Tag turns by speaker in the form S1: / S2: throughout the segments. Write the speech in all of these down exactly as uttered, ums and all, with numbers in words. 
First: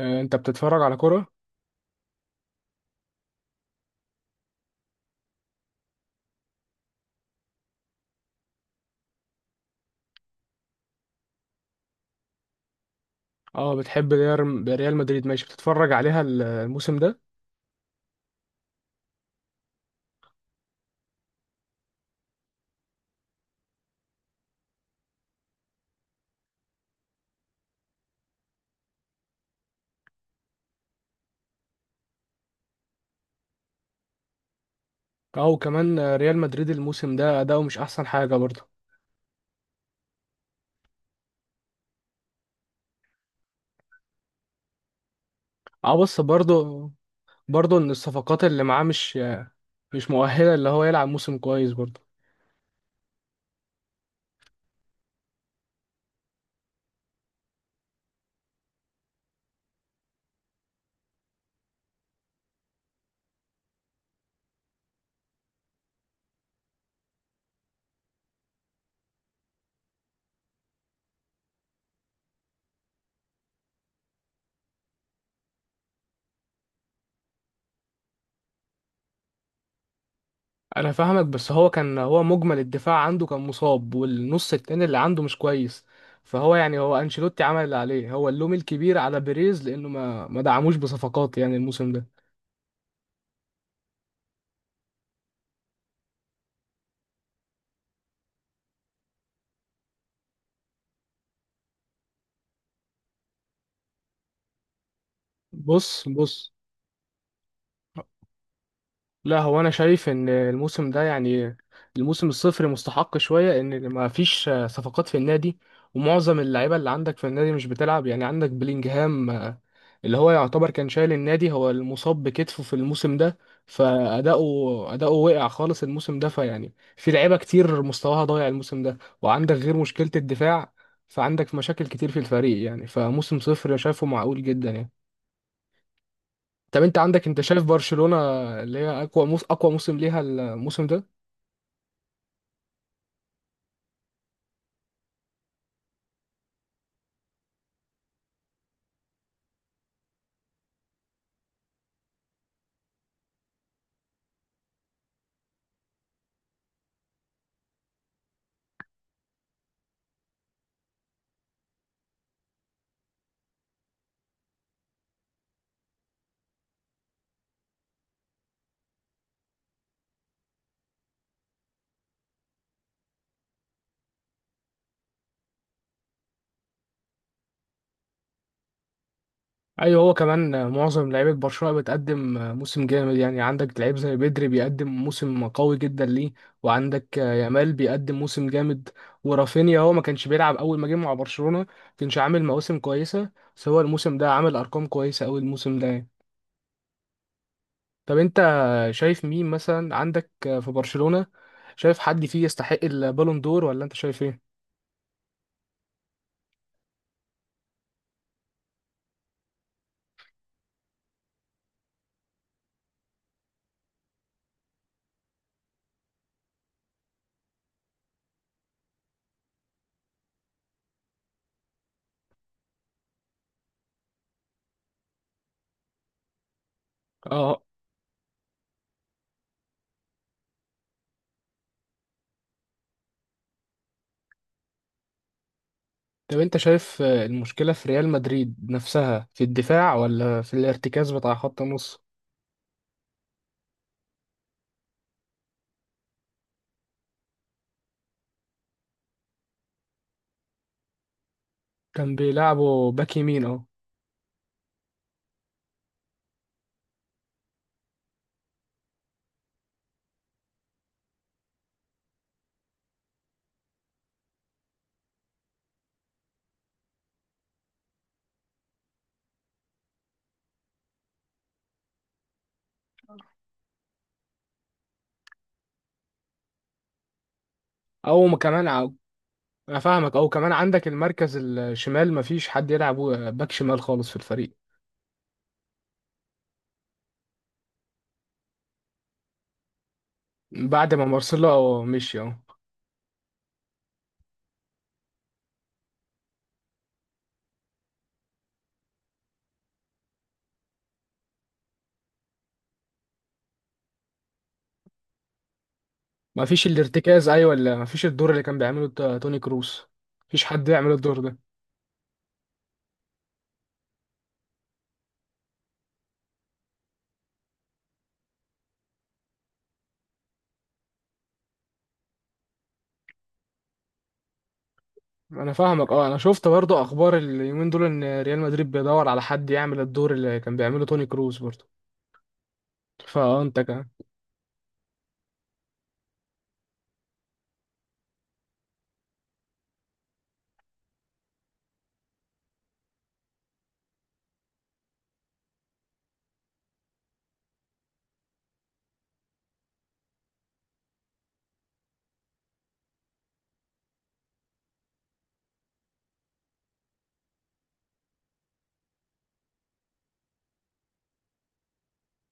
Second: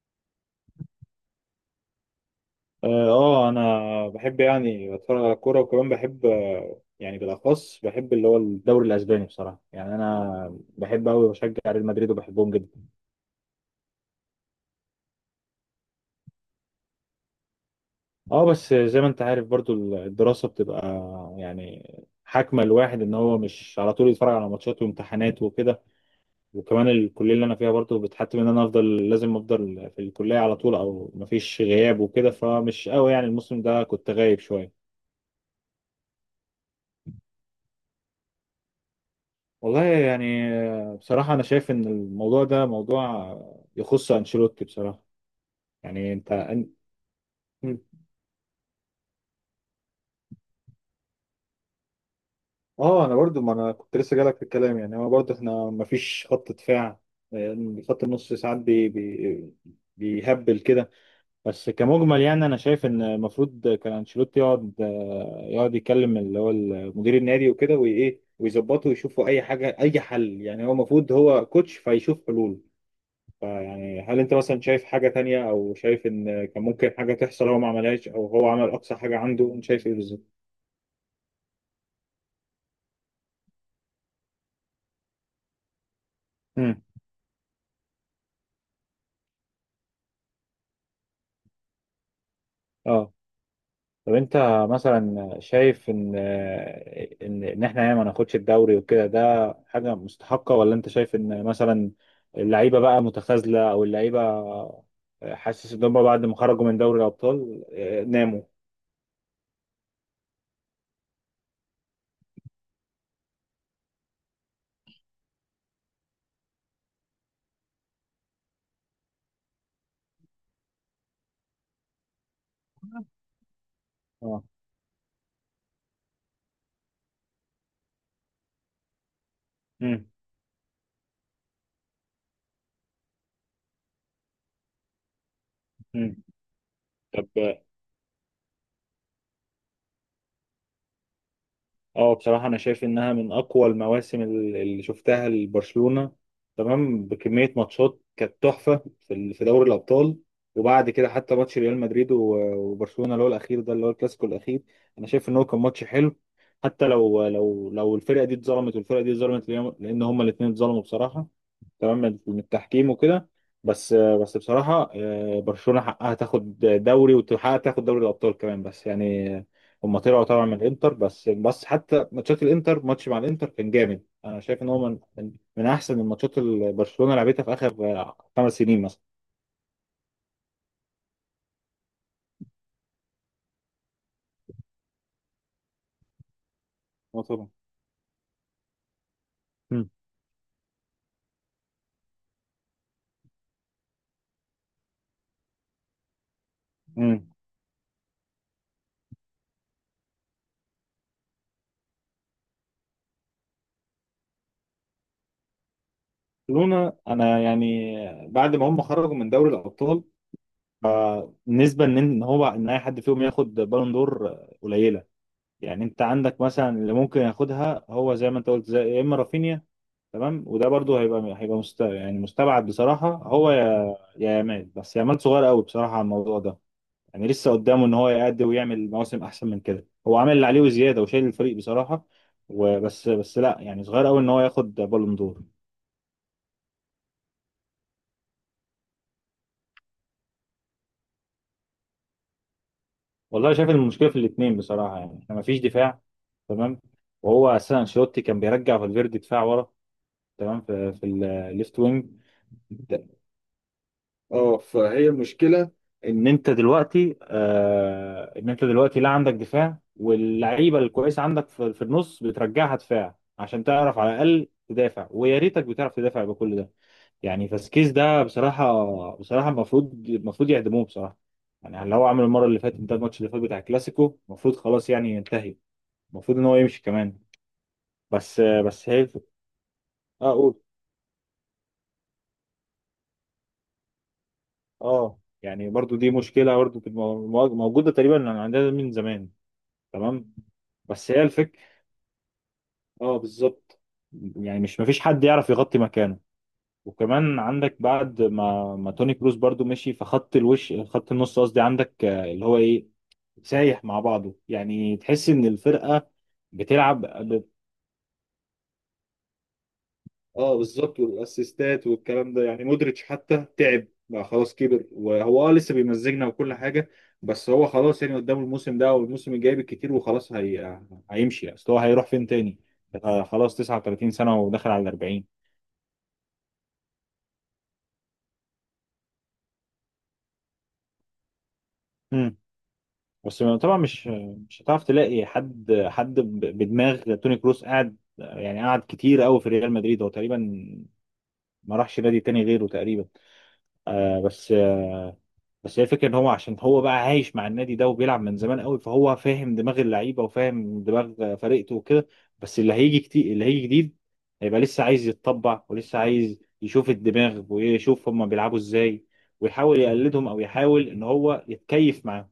S1: آه، انت بتتفرج على كرة؟
S2: اه آه، انا بحب يعني اتفرج على الكوره، وكمان بحب آه، يعني بالاخص بحب اللي هو الدوري الاسباني بصراحه. يعني انا بحب قوي بشجع ريال مدريد وبحبهم جدا.
S1: اه، بتحب ريال ريال مدريد، ماشي. بتتفرج عليها ال- الموسم ده؟
S2: اه بس زي ما انت عارف برضو الدراسه بتبقى يعني حاكمه الواحد ان هو مش على طول يتفرج على ماتشات وامتحانات وكده. وكمان الكليه اللي انا فيها برضو بتحتم ان انا افضل، لازم افضل في الكليه على طول، او مفيش غياب وكده، فمش قوي يعني الموسم ده كنت غايب شويه.
S1: اه، وكمان آه، ريال مدريد الموسم ده اداؤه مش احسن حاجة برضه.
S2: والله يعني بصراحة أنا شايف إن الموضوع ده موضوع يخص أنشيلوتي بصراحة.
S1: اه،
S2: يعني
S1: بس
S2: أنت أن...
S1: برضه برضه
S2: م.
S1: ان الصفقات اللي معاه مش آه، مش مؤهلة اللي هو يلعب موسم كويس برضه.
S2: آه أنا برضو، ما أنا كنت لسه جالك في الكلام، يعني هو برضو إحنا مفيش خط دفاع. يعني خط النص ساعات بي... بي... بيهبل كده. بس كمجمل يعني أنا شايف إن المفروض كان أنشيلوتي يقعد يقعد يكلم اللي هو مدير النادي وكده، وإيه ويظبطوا ويشوفوا أي حاجة أي حل. يعني هو المفروض هو كوتش فيشوف حلول. فيعني هل انت مثلا شايف حاجة تانية، او شايف ان كان ممكن حاجة تحصل هو ما عملهاش، او هو عمل اقصى حاجة عنده، انت شايف ايه بالظبط؟
S1: انا فاهمك، بس هو كان هو مجمل الدفاع عنده كان مصاب، والنص التاني اللي عنده مش كويس. فهو يعني
S2: امم
S1: هو انشيلوتي عمل اللي عليه، هو اللوم الكبير على بيريز لانه ما ما دعموش بصفقات يعني الموسم ده.
S2: اه، طب انت مثلا شايف ان ان ان احنا يعني ما ناخدش الدوري وكده ده حاجه مستحقه، ولا انت شايف ان مثلا اللعيبه بقى متخاذله، او اللعيبه حاسس ان هم
S1: بص
S2: بعد ما
S1: بص،
S2: خرجوا من دوري الابطال آه، ناموا.
S1: لا هو انا شايف ان الموسم ده يعني الموسم الصفر مستحق شويه، ان ما فيش صفقات في النادي ومعظم اللعيبه اللي عندك في النادي مش بتلعب. يعني عندك بلينجهام، آه، اللي هو يعتبر كان شايل النادي، هو المصاب بكتفه في الموسم ده،
S2: اه.
S1: فاداؤه اداؤه وقع خالص الموسم ده. فيعني في لعيبه كتير مستواها ضايع الموسم ده، وعندك غير
S2: مم.
S1: مشكله الدفاع، فعندك مشاكل كتير في الفريق. يعني فموسم صفر شايفه معقول جدا يعني.
S2: مم.
S1: طب انت عندك، انت شايف برشلونة اللي هي اقوى موس اقوى موسم ليها الموسم ده؟
S2: اه بصراحة أنا شايف إنها من أقوى المواسم ال- اللي شفتها لبرشلونة. تمام، بكمية ماتشات كانت تحفة في ال- في دوري الأبطال. وبعد كده حتى ماتش ريال مدريد و- وبرشلونة اللي هو الأخير ده اللي هو الكلاسيكو الأخير، أنا شايف إن هو كان ماتش حلو. حتى لو لو لو الفرقة دي اتظلمت والفرقة دي اتظلمت، لأن لأن هما الاتنين اتظلموا بصراحة. تمام، من من التحكيم وكده. بس بس بصراحة آه، برشلونة حقها تاخد دوري، وتحقق تاخد دوري الأبطال كمان. بس يعني هم طلعوا طبعا من الانتر. بس بس حتى ماتشات الانتر، ماتش مع الانتر كان جامد، انا شايف ان هو من من من احسن الماتشات اللي برشلونة لعبتها في اخر آه، خمس سنين مثلا.
S1: ايوه، هو كمان معظم لعيبه برشلونة بتقدم موسم جامد، يعني عندك لعيب زي بدري بيقدم موسم قوي جدا ليه، وعندك
S2: اه طبعا.
S1: يامال بيقدم موسم جامد ورافينيا.
S2: مم.
S1: هو ما كانش بيلعب اول ما جه مع برشلونة، ما كانش عامل مواسم كويسه، بس هو الموسم ده عامل ارقام كويسه قوي الموسم ده يعني.
S2: مم.
S1: طب انت شايف مين مثلا عندك في برشلونة، شايف حد فيه يستحق البالون دور ولا انت شايف ايه؟
S2: برشلونة انا يعني بعد ما هم خرجوا من دوري الأبطال آه، نسبة ان إن هو ان اي حد فيهم ياخد بالون دور آه، قليلة. يعني انت عندك مثلا اللي ممكن ياخدها هو زي ما انت قلت، زي يا اما رافينيا. تمام، وده برضو هيبقى هيبقى مست... يعني مستبعد بصراحه. هو يا يا يامال. بس يامال صغير قوي بصراحه على الموضوع ده. يعني لسه
S1: اه،
S2: قدامه ان هو يأدي ويعمل مواسم احسن من كده، هو عامل اللي عليه وزياده وشايل الفريق بصراحه. وبس بس لا يعني صغير قوي ان هو ياخد بالون دور.
S1: طب انت شايف آه، المشكلة في ريال مدريد نفسها في الدفاع ولا في الارتكاز بتاع خط النص؟
S2: والله شايف المشكله في الاثنين بصراحه، يعني احنا مفيش دفاع. تمام. وهو اساسا انشيلوتي كان بيرجع فالفيردي دفاع ورا، تمام، في, في الليفت وينج.
S1: كان بيلعبوا باك يمين اهو.
S2: اه فهي المشكله، ان انت دلوقتي آه ان انت دلوقتي لا عندك دفاع، واللعيبه الكويسه عندك في, في النص بترجعها دفاع عشان تعرف على الاقل تدافع، ويا ريتك بتعرف تدافع بكل ده. يعني فاسكيز ده بصراحه بصراحه المفروض المفروض يعدموه بصراحه. يعني اللي هو عمله المره اللي فاتت ده، الماتش اللي فات بتاع الكلاسيكو، المفروض خلاص يعني ينتهي، المفروض ان هو يمشي كمان.
S1: او ما
S2: بس آه،
S1: كمان
S2: بس
S1: او،
S2: هي.
S1: انا فاهمك، او
S2: اه
S1: كمان
S2: قول.
S1: عندك المركز الشمال مفيش حد يلعب آه، باك شمال خالص في الفريق
S2: اه يعني برضو دي مشكله برضو كانت مو- موجوده تقريبا عندنا من زمان. تمام
S1: بعد ما
S2: بس هي الفكرة.
S1: مارسيلو مشي اهو.
S2: اه بالظبط. يعني مش مفيش حد يعرف يغطي مكانه. وكمان عندك بعد ما ما توني كروس برضو مشي، فخط الوش، خط النص قصدي، عندك آه، اللي هو ايه، سايح مع بعضه، يعني تحس ان الفرقة
S1: مفيش
S2: بتلعب.
S1: الارتكاز ايوه، ولا مفيش الدور اللي كان بيعمله تا- توني كروس، مفيش
S2: اه
S1: حد يعمل
S2: بالظبط،
S1: الدور ده.
S2: والاسيستات والكلام ده. يعني مودريتش حتى تعب بقى خلاص كبر، وهو اه لسه بيمزجنا وكل حاجه. بس هو خلاص يعني قدامه الموسم ده والموسم الجاي بالكتير، وخلاص، هي... هيمشي، اصل هو هيروح فين تاني. آه خلاص تسعة وتلاتين سنه وداخل على ال الاربعين.
S1: انا فاهمك، اه، انا شفت برضو اخبار اليومين دول ان ريال مدريد بيدور على حد يعمل الدور اللي كان بيعمله توني كروس برضو.
S2: امم بس
S1: فانت
S2: طبعا مش مش هتعرف تلاقي حد حد ب- بدماغ توني كروس. قاعد يعني قعد كتير قوي في ريال مدريد، هو تقريبا ما راحش نادي تاني غيره تقريبا. آه بس بس هي الفكره ان هو عشان هو بقى عايش مع النادي ده وبيلعب من زمان قوي، فهو فاهم دماغ اللعيبه وفاهم دماغ فرقته وكده. بس اللي هيجي كتير، اللي هيجي جديد، هيبقى لسه عايز يتطبع، ولسه عايز يشوف الدماغ ويشوف هما بيلعبوا ازاي، ويحاول يقلدهم، او يحاول ان هو يتكيف معاهم.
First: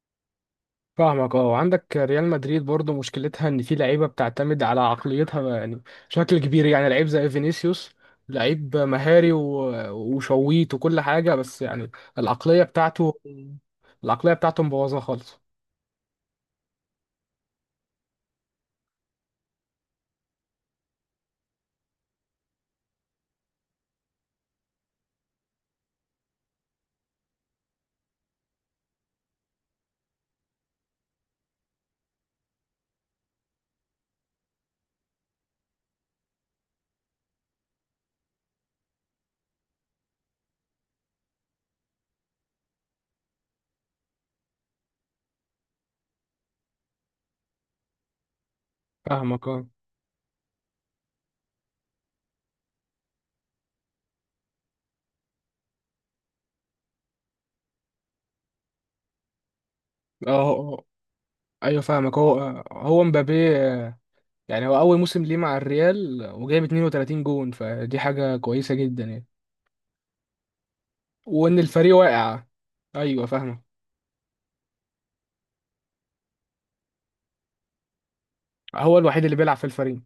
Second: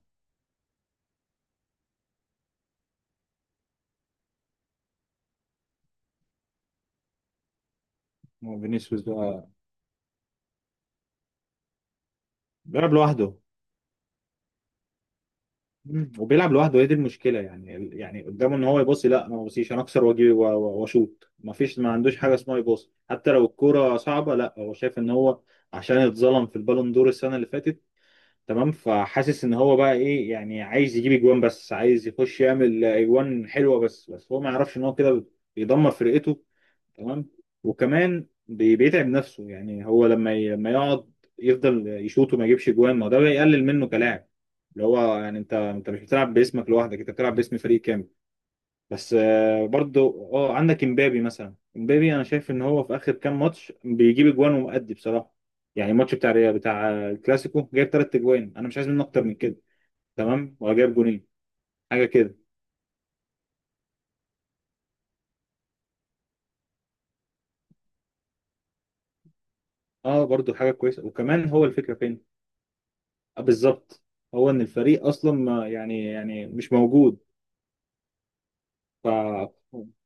S1: فاهمك، اه، وعندك ريال مدريد برضو مشكلتها ان في لعيبه بتعتمد على عقليتها يعني، بشكل كبير، يعني لعيب زي فينيسيوس،
S2: هو
S1: لعيب
S2: فينيسيوس
S1: مهاري
S2: ده
S1: و- وشويت وكل حاجه بس يعني، العقليه
S2: بيلعب
S1: بتاعته
S2: لوحده.
S1: العقليه بتاعته مبوظه خالص.
S2: مم. وبيلعب لوحده، هي دي المشكله. يعني ال- يعني قدامه ان هو يباصي، لا، انا ما بصيش، انا اكسر واجي و- و- واشوط. ما فيش، ما عندوش حاجه اسمها يباصي حتى لو الكوره صعبه. لا، هو شايف ان هو عشان اتظلم في البالون دور السنه اللي فاتت. تمام، فحاسس ان هو بقى ايه، يعني عايز يجيب اجوان، بس عايز يخش يعمل اجوان حلوه. بس بس هو ما يعرفش ان هو كده بيدمر فرقته. تمام. وكمان بي- بيتعب نفسه. يعني هو لما ي- لما يقعد يفضل يشوط وما يجيبش جوان، ما هو ده بيقلل منه كلاعب، اللي هو يعني انت انت مش بتلعب باسمك لوحدك، انت بتلعب باسم فريق كامل. بس
S1: فاهمك، اه.
S2: آه، برضو اه عندك امبابي مثلا. امبابي انا شايف ان هو في اخر كام ماتش بيجيب اجوان ومؤدي بصراحه. يعني الماتش بتاع ريال- بتاع الكلاسيكو جايب ثلاث اجوان، انا مش عايز منه اكتر من كده.
S1: اه.
S2: تمام،
S1: اه.
S2: وجايب جونين
S1: ايوه
S2: حاجه
S1: فاهمك،
S2: كده.
S1: هو هو مبابي، اه، يعني هو اول موسم ليه مع الريال وجايب اتنين وتلاتين جون، فدي حاجه كويسه جدا يعني.
S2: اه برضو حاجه كويسه. وكمان
S1: وان
S2: هو الفكره
S1: الفريق
S2: فين،
S1: واقع، ايوه
S2: آه،
S1: فاهمك،
S2: بالظبط، هو ان الفريق اصلا ما يعني يعني مش موجود.
S1: هو الوحيد اللي بيلعب في
S2: ف
S1: الفريق.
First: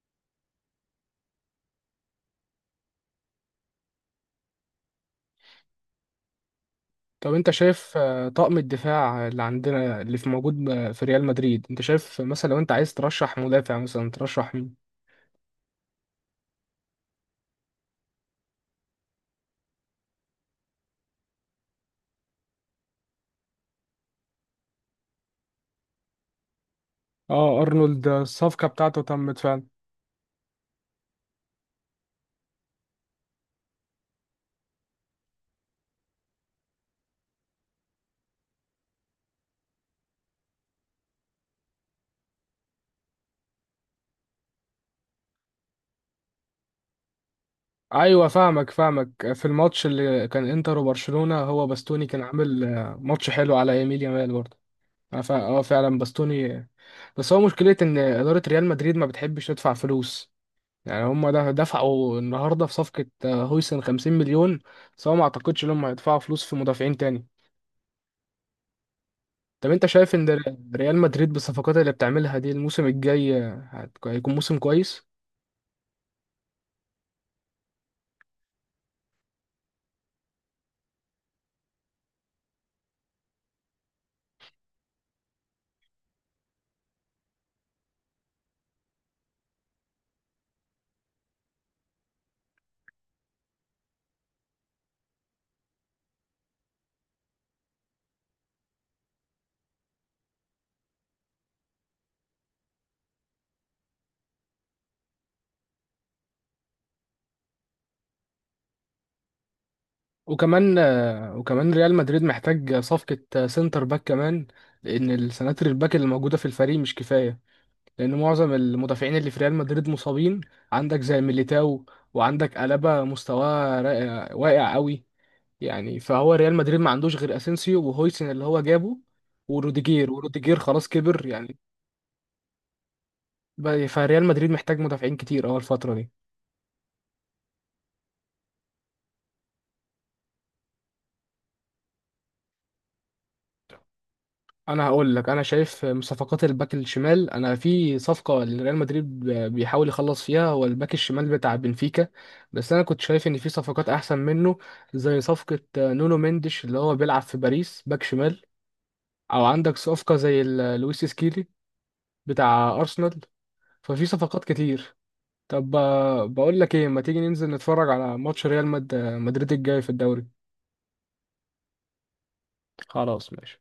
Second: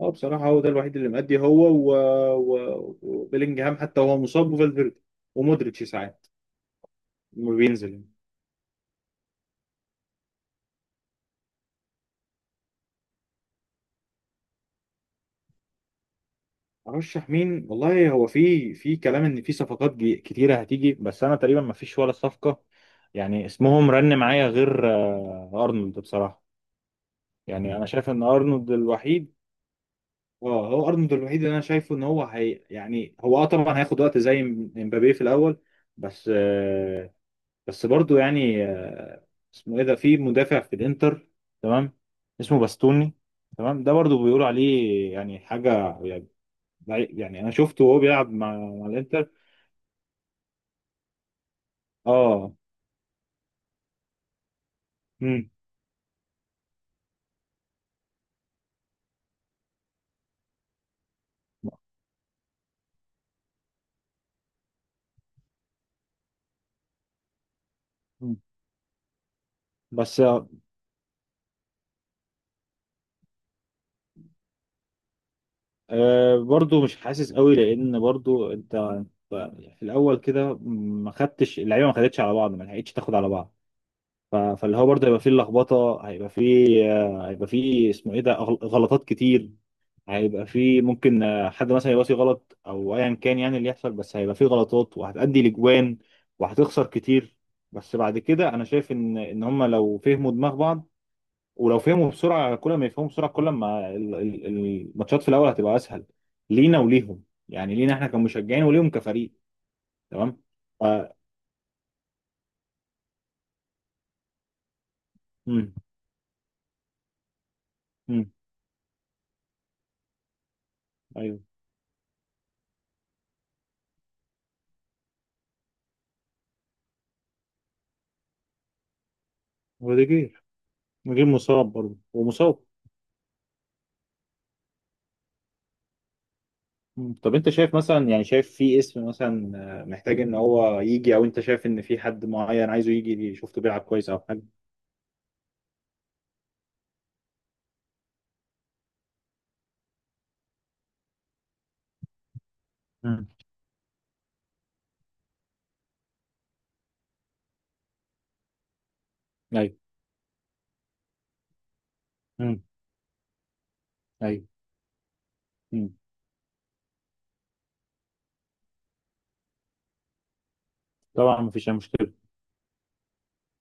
S2: اه بصراحه هو ده الوحيد اللي مأدي، هو و... و... وبيلينجهام حتى وهو مصاب، وفالفيردي، ومودريتش ساعات
S1: طب انت
S2: لما
S1: شايف
S2: بينزل.
S1: آه، طقم الدفاع اللي عندنا اللي في موجود آه، في ريال مدريد، انت شايف مثلا لو انت عايز ترشح مدافع، مثلا ترشح مين؟
S2: ارشح مين، والله هو في في كلام ان في صفقات جي- كتيره هتيجي، بس انا تقريبا ما فيش ولا صفقه. يعني اسمهم رن معايا غير آه، ارنولد بصراحه.
S1: اه،
S2: يعني انا
S1: ارنولد،
S2: شايف
S1: آه،
S2: ان
S1: الصفقة
S2: ارنولد
S1: بتاعته
S2: الوحيد.
S1: تمت فعلا.
S2: اه هو ارنولد الوحيد اللي انا شايفه ان هو هي يعني هو. اه طبعا هياخد وقت زي م- مبابي في الاول. بس بس برضو يعني آه، اسمه ايه ده، في مدافع في الانتر، تمام، اسمه باستوني. تمام ده برضو بيقولوا عليه يعني حاجه يعني. يعني انا شفته وهو
S1: ايوه
S2: بيلعب مع
S1: فاهمك
S2: مع الانتر.
S1: فاهمك في الماتش اللي كان انتر وبرشلونة هو باستوني كان
S2: اه.
S1: عامل آه، ماتش حلو على يميل يامال برضه. اه فا-
S2: امم.
S1: اه فعلا باستوني آه، بس هو مشكلة ان ادارة ريال مدريد ما بتحبش تدفع فلوس. يعني هم ده دفعوا النهارده في صفقة آه، هويسن خمسين مليون، بس هو ما اعتقدش انهم هيدفعوا فلوس في مدافعين تاني. طب انت شايف
S2: بس
S1: ان ر- ريال مدريد بالصفقات اللي بتعملها دي الموسم الجاي آه، هت- هيكون موسم كويس؟
S2: آه، برضو مش حاسس قوي. لان برضو انت أنت في الاول كده ما خدتش اللعيبه، ما خدتش على بعض، ما لحقتش تاخد على بعض. ف- فاللي هو برضه هيبقى فيه لخبطه، هيبقى فيه آه، هيبقى فيه اسمه ايه ده غل- غلطات كتير. هيبقى فيه ممكن آه، حد مثلا يباصي غلط، او ايا كان يعني اللي يحصل، بس هيبقى فيه غلطات وهتأدي لجوان، وهتخسر كتير. بس بعد كده انا شايف ان ان هم لو فهموا دماغ بعض، ولو فهموا بسرعه. كل ما يفهموا بسرعه كل ما ال- ال- الماتشات في الاول هتبقى اسهل لينا وليهم. يعني لينا احنا كمشجعين وليهم كفريق. تمام.
S1: وكمان
S2: ف...
S1: آه، وكمان ريال مدريد محتاج صفقة آه، سنتر باك كمان، لان السناتر
S2: مم.
S1: الباك اللي موجودة في الفريق مش كفاية، لان
S2: مم.
S1: معظم المدافعين اللي في ريال مدريد مصابين. عندك زي
S2: ايوه،
S1: ميليتاو، وعندك ألابا مستواه را- واقع قوي يعني، فهو ريال مدريد ما عندوش غير اسينسيو وهويسن اللي هو جابه وروديجير.
S2: وديجير
S1: وروديجير خلاص كبر
S2: نجيب
S1: يعني،
S2: مصاب برضه ومصاب.
S1: ب- فريال مدريد محتاج مدافعين كتير اول الفترة دي.
S2: مم. طب انت شايف مثلا، يعني شايف في اسم مثلا آه، محتاج ان هو يجي، او انت شايف ان في حد معين عايزه يجي شفته بيلعب كويس او حاجه.
S1: انا هقول لك، انا شايف من صفقات الباك الشمال، انا في صفقه لريال مدريد بيحاول يخلص فيها هو الباك الشمال بتاع بنفيكا، بس انا كنت شايف
S2: مم.
S1: ان في صفقات احسن منه، زي صفقه نونو مندش اللي هو بيلعب في باريس باك شمال، او
S2: ايوه.
S1: عندك صفقه زي ال- لويس سكيلي
S2: امم.
S1: بتاع ارسنال. ففي صفقات
S2: ايوه.
S1: كتير. طب
S2: امم.
S1: آه، بقول لك ايه، ما تيجي ننزل نتفرج على ماتش ريال مد- مدريد الجاي في الدوري؟
S2: طبعا مفيش اي مشكله.
S1: خلاص ماشي.